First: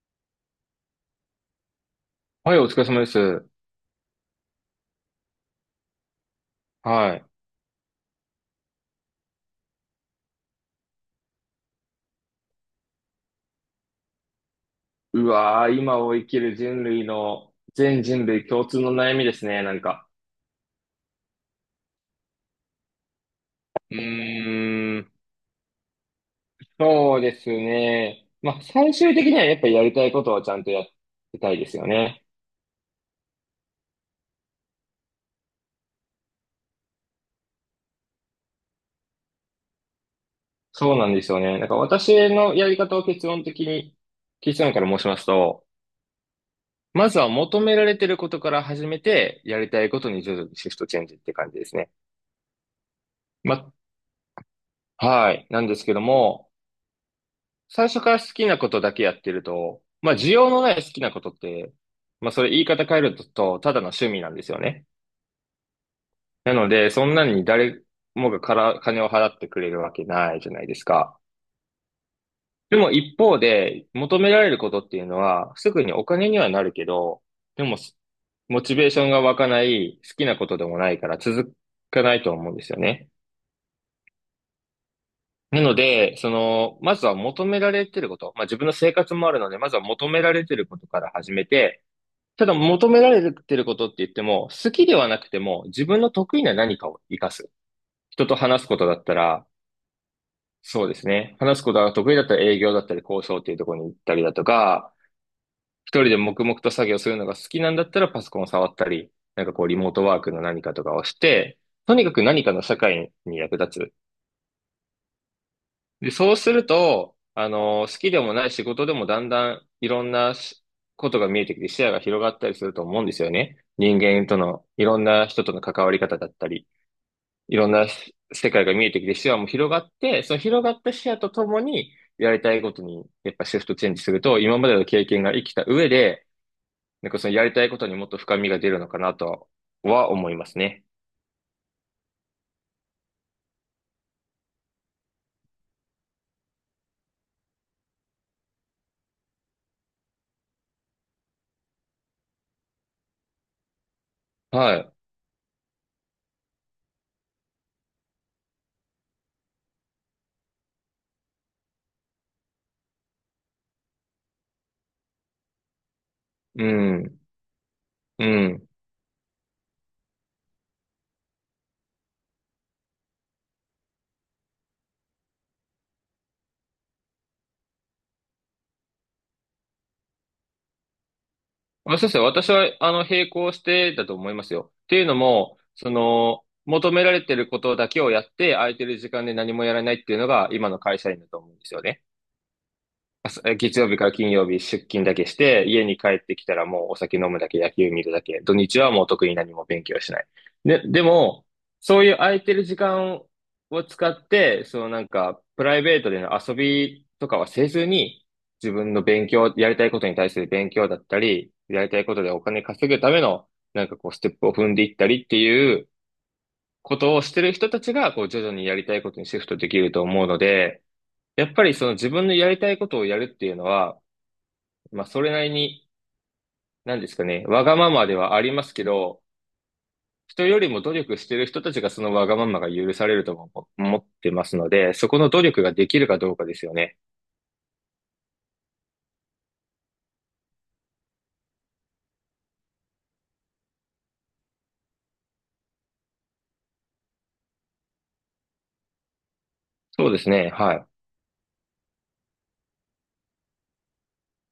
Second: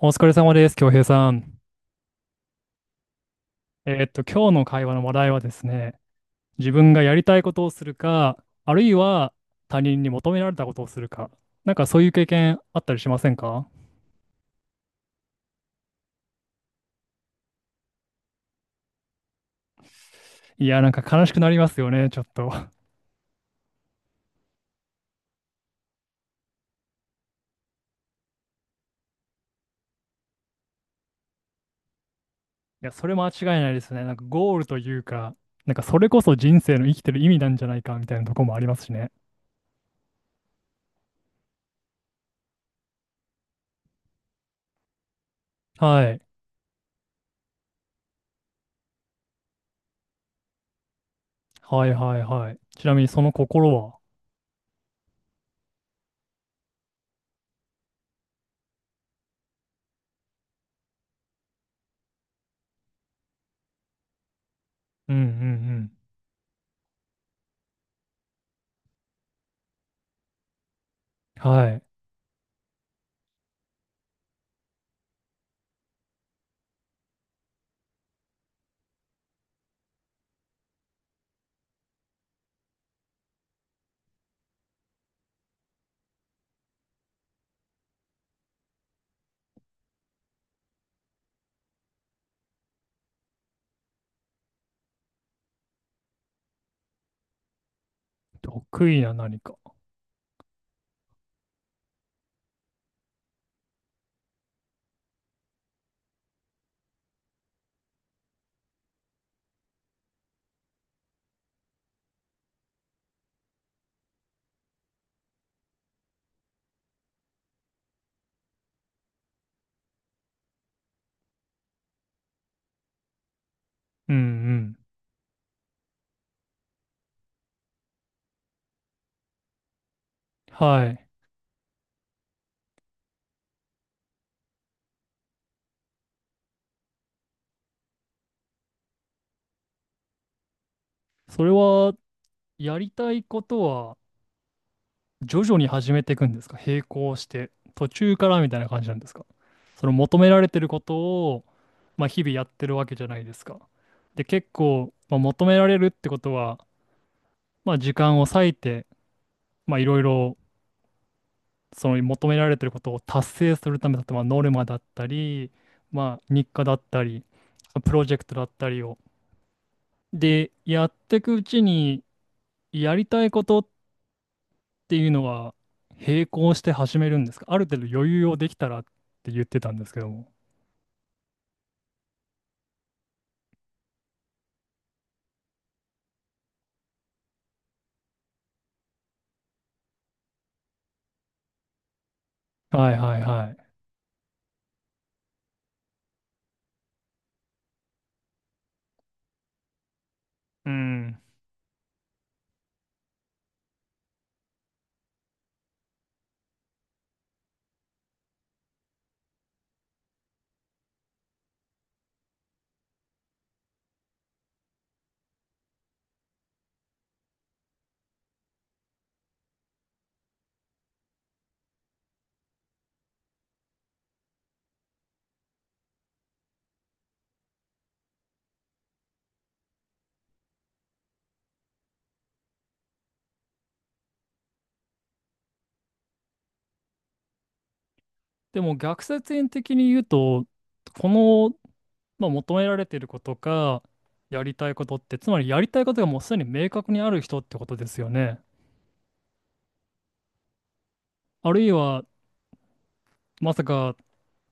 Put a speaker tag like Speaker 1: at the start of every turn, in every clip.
Speaker 1: お疲れ様です、京平さん。
Speaker 2: はい、お疲れ様です。
Speaker 1: 今日の会話の話題はですね、自分がや
Speaker 2: は
Speaker 1: り
Speaker 2: い。
Speaker 1: たいことをするか、あるいは他人に求められたことをするか、そういう経験あったりしませんか？
Speaker 2: うわー、今を生きる人類の、全人類共通の悩みですね、なんか。
Speaker 1: いや、なんか悲しくなりますよね、ちょっと。
Speaker 2: うーん、そうですね。まあ、最終的にはやっぱりやりたいことはちゃんとやってたいですよね。
Speaker 1: いや、それ間違いないですね。なんかゴールというか、なんかそれこそ人生の生きてる意味なんじゃないかみたいなとこもありますしね。
Speaker 2: そうなんですよね。なんか私のやり方を結論的に、結論から申しますと、
Speaker 1: はい。
Speaker 2: まずは求められてることから始めて、やりたいことに徐々にシフトチェンジって感じです
Speaker 1: は
Speaker 2: ね。
Speaker 1: いはいはい。ちなみにその心
Speaker 2: ま、
Speaker 1: は？
Speaker 2: はい。なんですけども、最初から好きなことだけやってると、まあ需要のない好きなことって、まあそれ言い方変えると、ただの趣味なんですよね。
Speaker 1: うんうん
Speaker 2: なので、そんなに誰もがから金を払ってくれるわけないじゃないですか。
Speaker 1: うん。はい。
Speaker 2: でも一方で、求められることっていうのは、すぐにお金にはなるけど、でも、モチベーションが湧かない、好きなことでもないから続かないと思うんですよね。なので、まずは求められてること、まあ自分の生活もあるので、まずは求められてることから始めて、ただ求められてることって言っても、好きではなくても、自分の得意な何かを活かす。人と話すこと
Speaker 1: 得
Speaker 2: だ
Speaker 1: 意
Speaker 2: っ
Speaker 1: な
Speaker 2: た
Speaker 1: 何
Speaker 2: ら、
Speaker 1: か。
Speaker 2: そうですね。話すことが得意だったら営業だったり交渉っていうところに行ったりだとか、一人で黙々と作業するのが好きなんだったらパソコンを触ったり、なんかこうリモートワークの何かとかをして、とにかく何かの社会に役立つ。で、そうすると、好きでもない仕事でもだんだんいろんなことが見えてきて視野が広がったりすると思うんですよね。人
Speaker 1: うんう
Speaker 2: 間との、
Speaker 1: ん。
Speaker 2: いろんな人との関わり方だったり、いろんな世界が見えてきて視野も広がって、その広がっ
Speaker 1: は
Speaker 2: た
Speaker 1: い。
Speaker 2: 視野とともに、やりたいことに、やっぱシフトチェンジすると、今までの経験が生きた上で、なんかそのやりたいことにもっと深みが出るのかなとは思いますね。
Speaker 1: それは、やりたいことは徐々に始めていくんですか？並行して、途中からみたいな感じなんですか？その求められてることを、まあ、日々やってるわけじゃないですか。で、結
Speaker 2: は
Speaker 1: 構、
Speaker 2: い。
Speaker 1: まあ、求められるってことは、まあ、時間を割いて、まあ、いろいろその求められてることを達成するためだと、まあ、ノルマだったり、まあ、日課
Speaker 2: う
Speaker 1: だった
Speaker 2: ん。
Speaker 1: り、プロジェク
Speaker 2: う
Speaker 1: トだっ
Speaker 2: ん。
Speaker 1: たりを。で、やっていくうちに、やりたいことっていうのは並行して始めるんですか？ある程度余裕をできたらって言ってたんですけども。
Speaker 2: まあそうですね。私は、並行してだと思いますよ。っていうのも、求められてることだけをやって、空いてる時間で何もやらないっていうのが、今の会社員だと思うんですよね。
Speaker 1: はいはい
Speaker 2: 朝
Speaker 1: はい。
Speaker 2: 月曜日から金曜日出勤だけして、家に帰ってきたらもうお酒飲むだけ、野球見るだけ、土日はもう特に何も勉強しない。
Speaker 1: う
Speaker 2: で、で
Speaker 1: ん。
Speaker 2: も、そういう空いてる時間を使って、そのなんか、プライベートでの遊びとかはせずに、自分の勉強、やりたいことに対する勉強だったり、やりたいことでお金稼ぐための、なんかこう、ステップを踏んでいったりっていうことをしてる人たちが、こう、徐々にやりたいことにシフトできると思うので、やっぱりその自分のやりたいことをやるっていうのは、まあ、それなりに、なんですかね、わがままではありますけど、人よりも努力してる人たちがそのわがままが許されるとも思ってますので、そこの努力ができるかどうかですよね。
Speaker 1: でも逆説円的に言うと、この、まあ、求められていることか、やりたいことって、つまりやりたいことがもうすでに明確にある人ってことですよね。
Speaker 2: そうですね、は
Speaker 1: あるいは、まさか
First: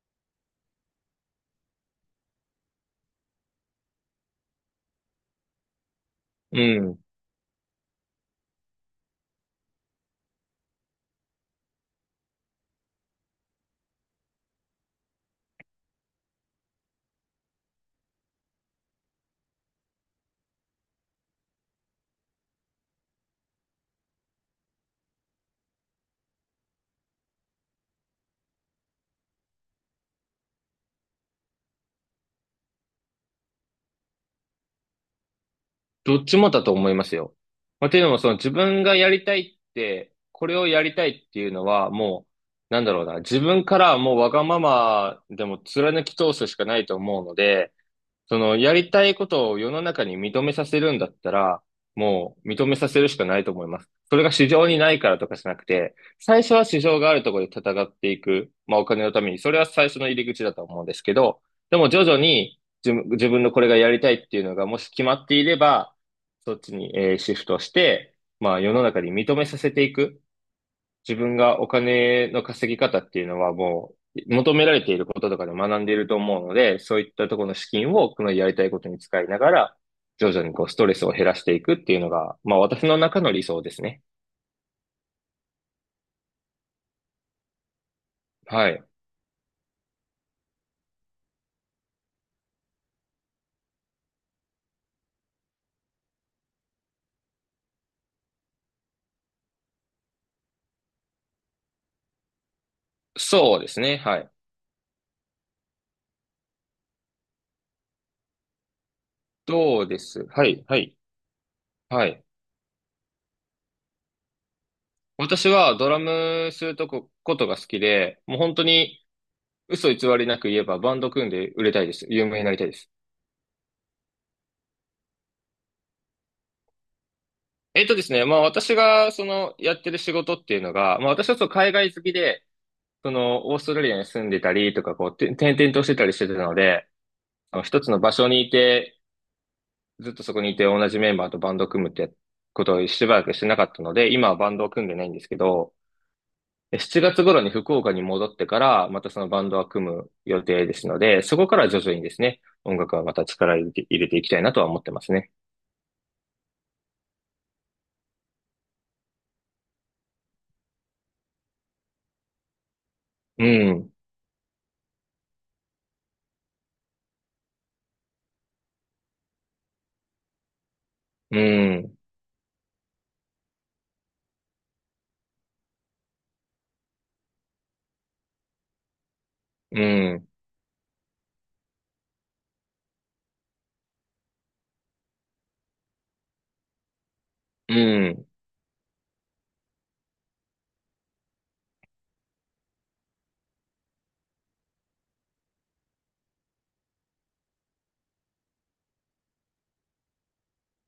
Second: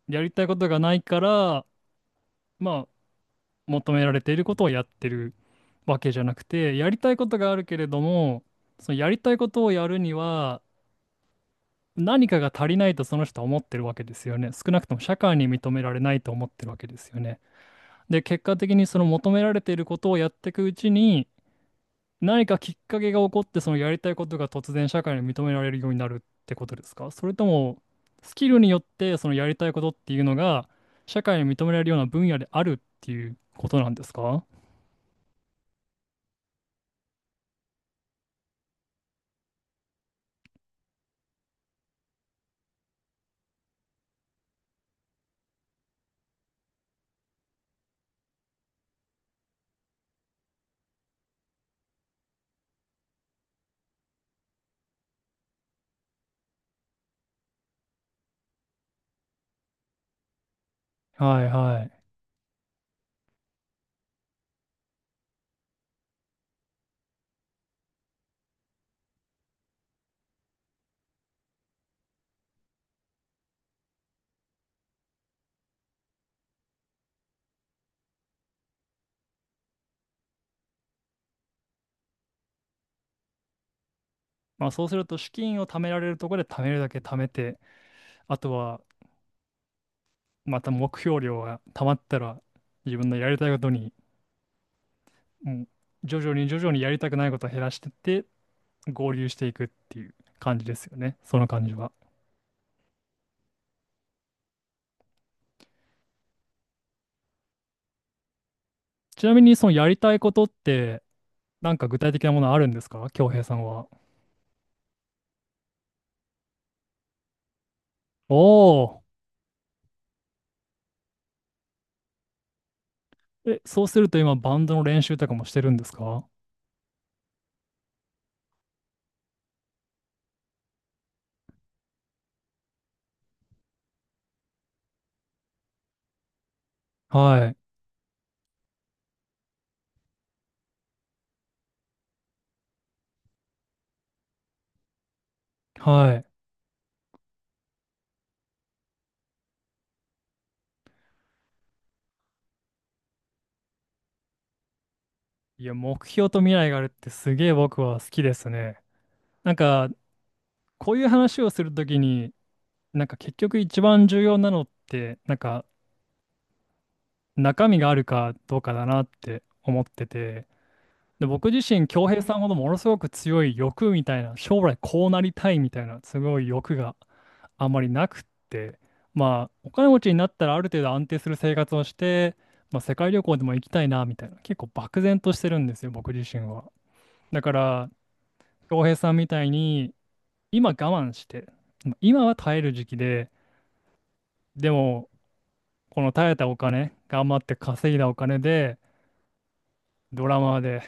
Speaker 1: やりたいことがないから、まあ、求められていることをやってるわけじゃなくて、
Speaker 2: い。う
Speaker 1: やり
Speaker 2: ん。
Speaker 1: たいことがあるけれども、そのやりたいことをやるには、何かが足りないとその人は思ってるわけですよね。少なくとも社会に認められないと思ってるわけですよね。で、結果的にその求められていることをやっていくうちに、何かきっかけが起こって、そのやりたいことが突然社会に認められるようになるってことですか？それとも、スキルによってそのやりたいことっていうのが、社会に認められるような分野であるっていうことなんですか？は
Speaker 2: どっちもだと思いますよ。まあ、というのも、その自分がやりたいって、これをやりたいっていうのは、もう、なんだろうな、自分からはもうわがままでも貫き通すしかないと思うので、やりたいことを世の中に認めさせるんだったら、もう認めさせるしかないと思います。それが市場にないからとかじゃなくて、最初は市場があるところで戦っていく、まあお金のために、それは最初の入り口だと思うんですけ
Speaker 1: い
Speaker 2: ど、で
Speaker 1: は
Speaker 2: も
Speaker 1: い。
Speaker 2: 徐々に自分のこれがやりたいっていうのがもし決まっていれば、そっちに、シフトして、まあ世の中に認めさせていく。自分がお金の稼ぎ方っていうのはもう求められていることとかで学んでいると思うので、そういったところの資金をこのやりたいことに使いながら、徐々にこうストレスを減らしていくっていうのが、まあ私の中の理想ですね。
Speaker 1: まあそうすると資金を貯められるところで貯めるだけ貯めて、あと
Speaker 2: は
Speaker 1: は
Speaker 2: い。
Speaker 1: また目標量が溜まったら自分のやりたいことに、もう徐々に徐々にやりたくないことを減らしてって合流していくっていう感じですよね。その感じは。
Speaker 2: そうですね。はい。
Speaker 1: ちなみにその
Speaker 2: ど
Speaker 1: や
Speaker 2: う
Speaker 1: り
Speaker 2: で
Speaker 1: たい
Speaker 2: す
Speaker 1: こと
Speaker 2: は
Speaker 1: っ
Speaker 2: い、はい、
Speaker 1: てなんか具
Speaker 2: は
Speaker 1: 体的
Speaker 2: い。
Speaker 1: なものあるんですか？恭平さんは。
Speaker 2: 私はドラムするとこ、ことが好きで、も
Speaker 1: お
Speaker 2: う本当
Speaker 1: お。
Speaker 2: に嘘偽りなく言えばバンド組んで売れたいです。有名になりたいです。
Speaker 1: え、そうすると今バンドの練習とかもしてるんですか？
Speaker 2: まあ私がそのやってる仕事っていうのが、まあ私はそう海外好きで、オーストラリアに住んでたりとか、転々としてたりしてたので、
Speaker 1: はい。
Speaker 2: 一つの場所にいて、ずっとそこにいて同じメンバーとバンドを組むってことをしばらくしてなかったので、今はバンドを組んでないんですけど、
Speaker 1: はい。
Speaker 2: 7月頃に福岡に戻ってから、またそのバンドは組む予定ですので、そこから徐々にですね、音楽はまた力入れて、入れていきたいなとは思ってますね。
Speaker 1: いや、目標と未来があるってすげえ僕は好きですね。なんかこういう話をするときになんか結
Speaker 2: う
Speaker 1: 局一
Speaker 2: ん、
Speaker 1: 番重要なのってなんか中身があるかどうかだなって思ってて、で、
Speaker 2: う
Speaker 1: 僕自身、
Speaker 2: ん、
Speaker 1: 恭平さんほどものすごく強い欲みたいな、将来こうなりたいみたいな、すごい欲があんまりなくって、まあ、お
Speaker 2: う
Speaker 1: 金持ちにな
Speaker 2: ん、
Speaker 1: ったらある程度安定する生活をして、まあ、世界旅行でも行きたいなみたいな、結構漠然としてるんですよ、僕自身は。だか
Speaker 2: う
Speaker 1: ら、
Speaker 2: ん、
Speaker 1: 恭平さんみたいに、今我慢して、今は耐える時期で、でも、この耐えたお金、頑張って稼いだお金で、ドラマで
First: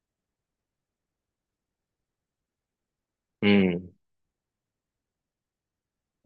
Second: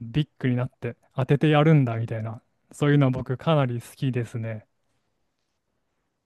Speaker 1: ビッグになって当ててやるんだみたいな、そういうのは僕
Speaker 2: う
Speaker 1: かなり好
Speaker 2: ん。
Speaker 1: きですね。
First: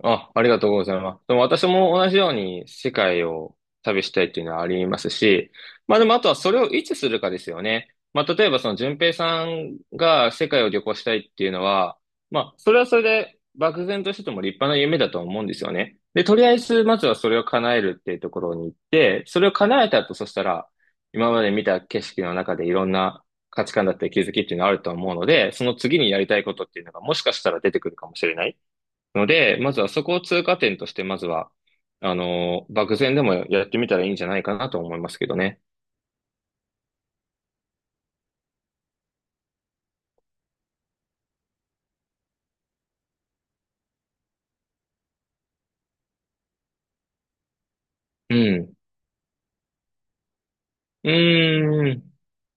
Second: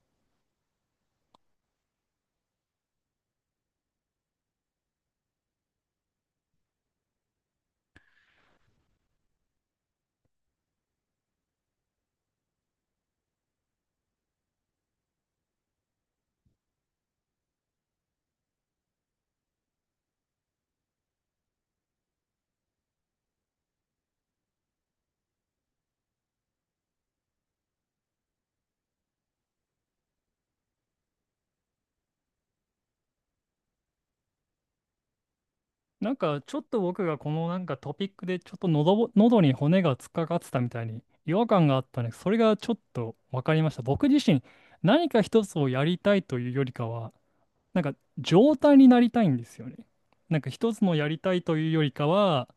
Speaker 2: あ、ありがとうございます。でも私も同じように世界を旅したいっていうのはありますし、まあでもあとはそれをいつするかですよね。まあ例えばその順平さんが世界を旅行したいっていうのは、まあそれはそれで漠然としてても立派な夢だと思うんですよね。で、とりあえずまずはそれを叶えるっていうところに行って、それを叶えた後、そしたら今まで見た景色の中でいろんな価値観だったり気づきっていうのがあると思うので、その次にやりたいことっていうのがもしかしたら出てくるかもしれない。ので、まずはそこを通過点として、まずは、漠然でもやってみたらいいんじゃないかなと思いますけどね。
Speaker 1: なんかちょっと僕がこのなんかトピックでちょっと喉に骨が突っかかってたみたいに違和感があったね。それがちょっと分かりました。僕自身何か一つをやりたいというよりかは、なんか
Speaker 2: う
Speaker 1: 状
Speaker 2: ん。
Speaker 1: 態になりたいんですよね。なんか一つのや
Speaker 2: う
Speaker 1: りたいというより
Speaker 2: ー
Speaker 1: か
Speaker 2: ん。
Speaker 1: は、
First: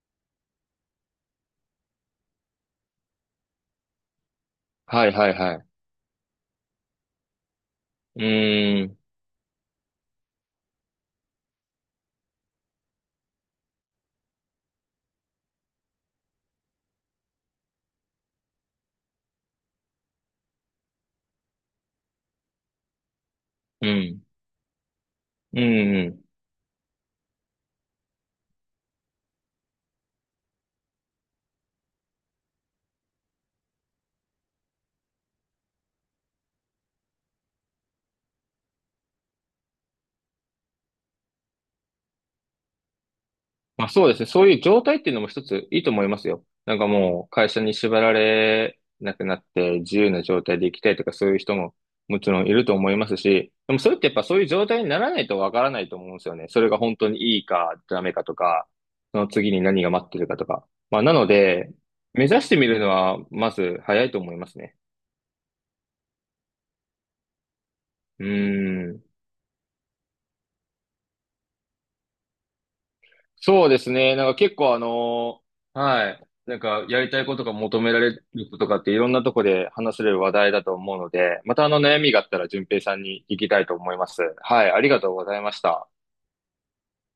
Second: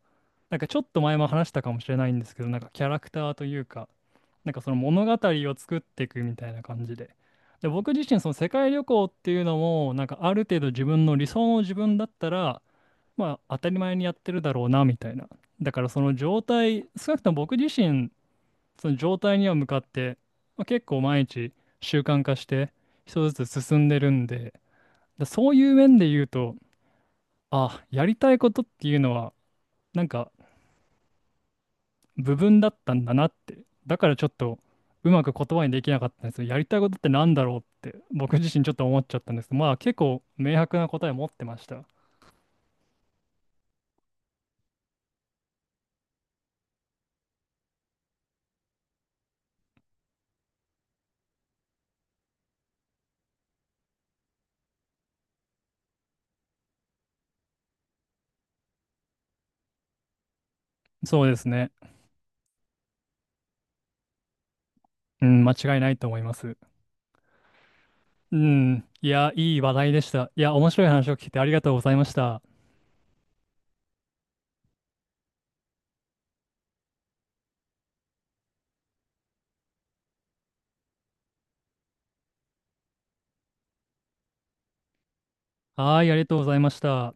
Speaker 1: なんかちょっと前も話したかもしれないんですけど、なんかキャラクターというか、なんかその物
Speaker 2: は
Speaker 1: 語
Speaker 2: いはいは
Speaker 1: を
Speaker 2: い。
Speaker 1: 作っていくみたいな感じで。で、僕自身
Speaker 2: う
Speaker 1: その世界旅
Speaker 2: ーん。
Speaker 1: 行っていうのも、なんかある程度自分の理想の自分だったら、まあ当たり前にやってるだろうなみたいな。だからその状態、少なくとも僕自身、その状態には向かって、まあ、結構毎日習慣化して一つずつ進ん
Speaker 2: う
Speaker 1: でる
Speaker 2: ん。
Speaker 1: んで、だそう
Speaker 2: う
Speaker 1: いう面で
Speaker 2: ん。
Speaker 1: 言うと、あ、やりたいことっていうのは、なんか部分だったんだなって。だからちょっとうまく言葉にできなかったんですよ。やりたいことってなんだろうって僕自身ちょっと思っちゃったんですけど、まあ結構明白な答え持ってました。
Speaker 2: まあそうですね。そういう状態っていうのも一ついいと思いますよ。なんかもう会社に縛られなくなって自由な状態で行きたいとかそういう人ももちろんいると思いますし、でもそれってやっぱそういう状態にならないとわからないと思うんですよね。それが本当にいいかダメかとか、その次に何が待ってるかとか。まあな
Speaker 1: そ
Speaker 2: の
Speaker 1: うですね。
Speaker 2: で、目指してみるのはまず早いと思いますね。
Speaker 1: うん、間違いないと思います。
Speaker 2: う
Speaker 1: うん、
Speaker 2: ーん。
Speaker 1: いや、いい話題でした。いや、面白い話を聞いてありがとうございました。
Speaker 2: そうですね。なんか結構あのーはい。なんかやりたいことが求められることとかっていろんなとこで話せる話題だと思うので、またあの悩みがあったら順平さんに聞きたいと思います。はい。ありがとうございました。
Speaker 1: はい、ありがとうございました。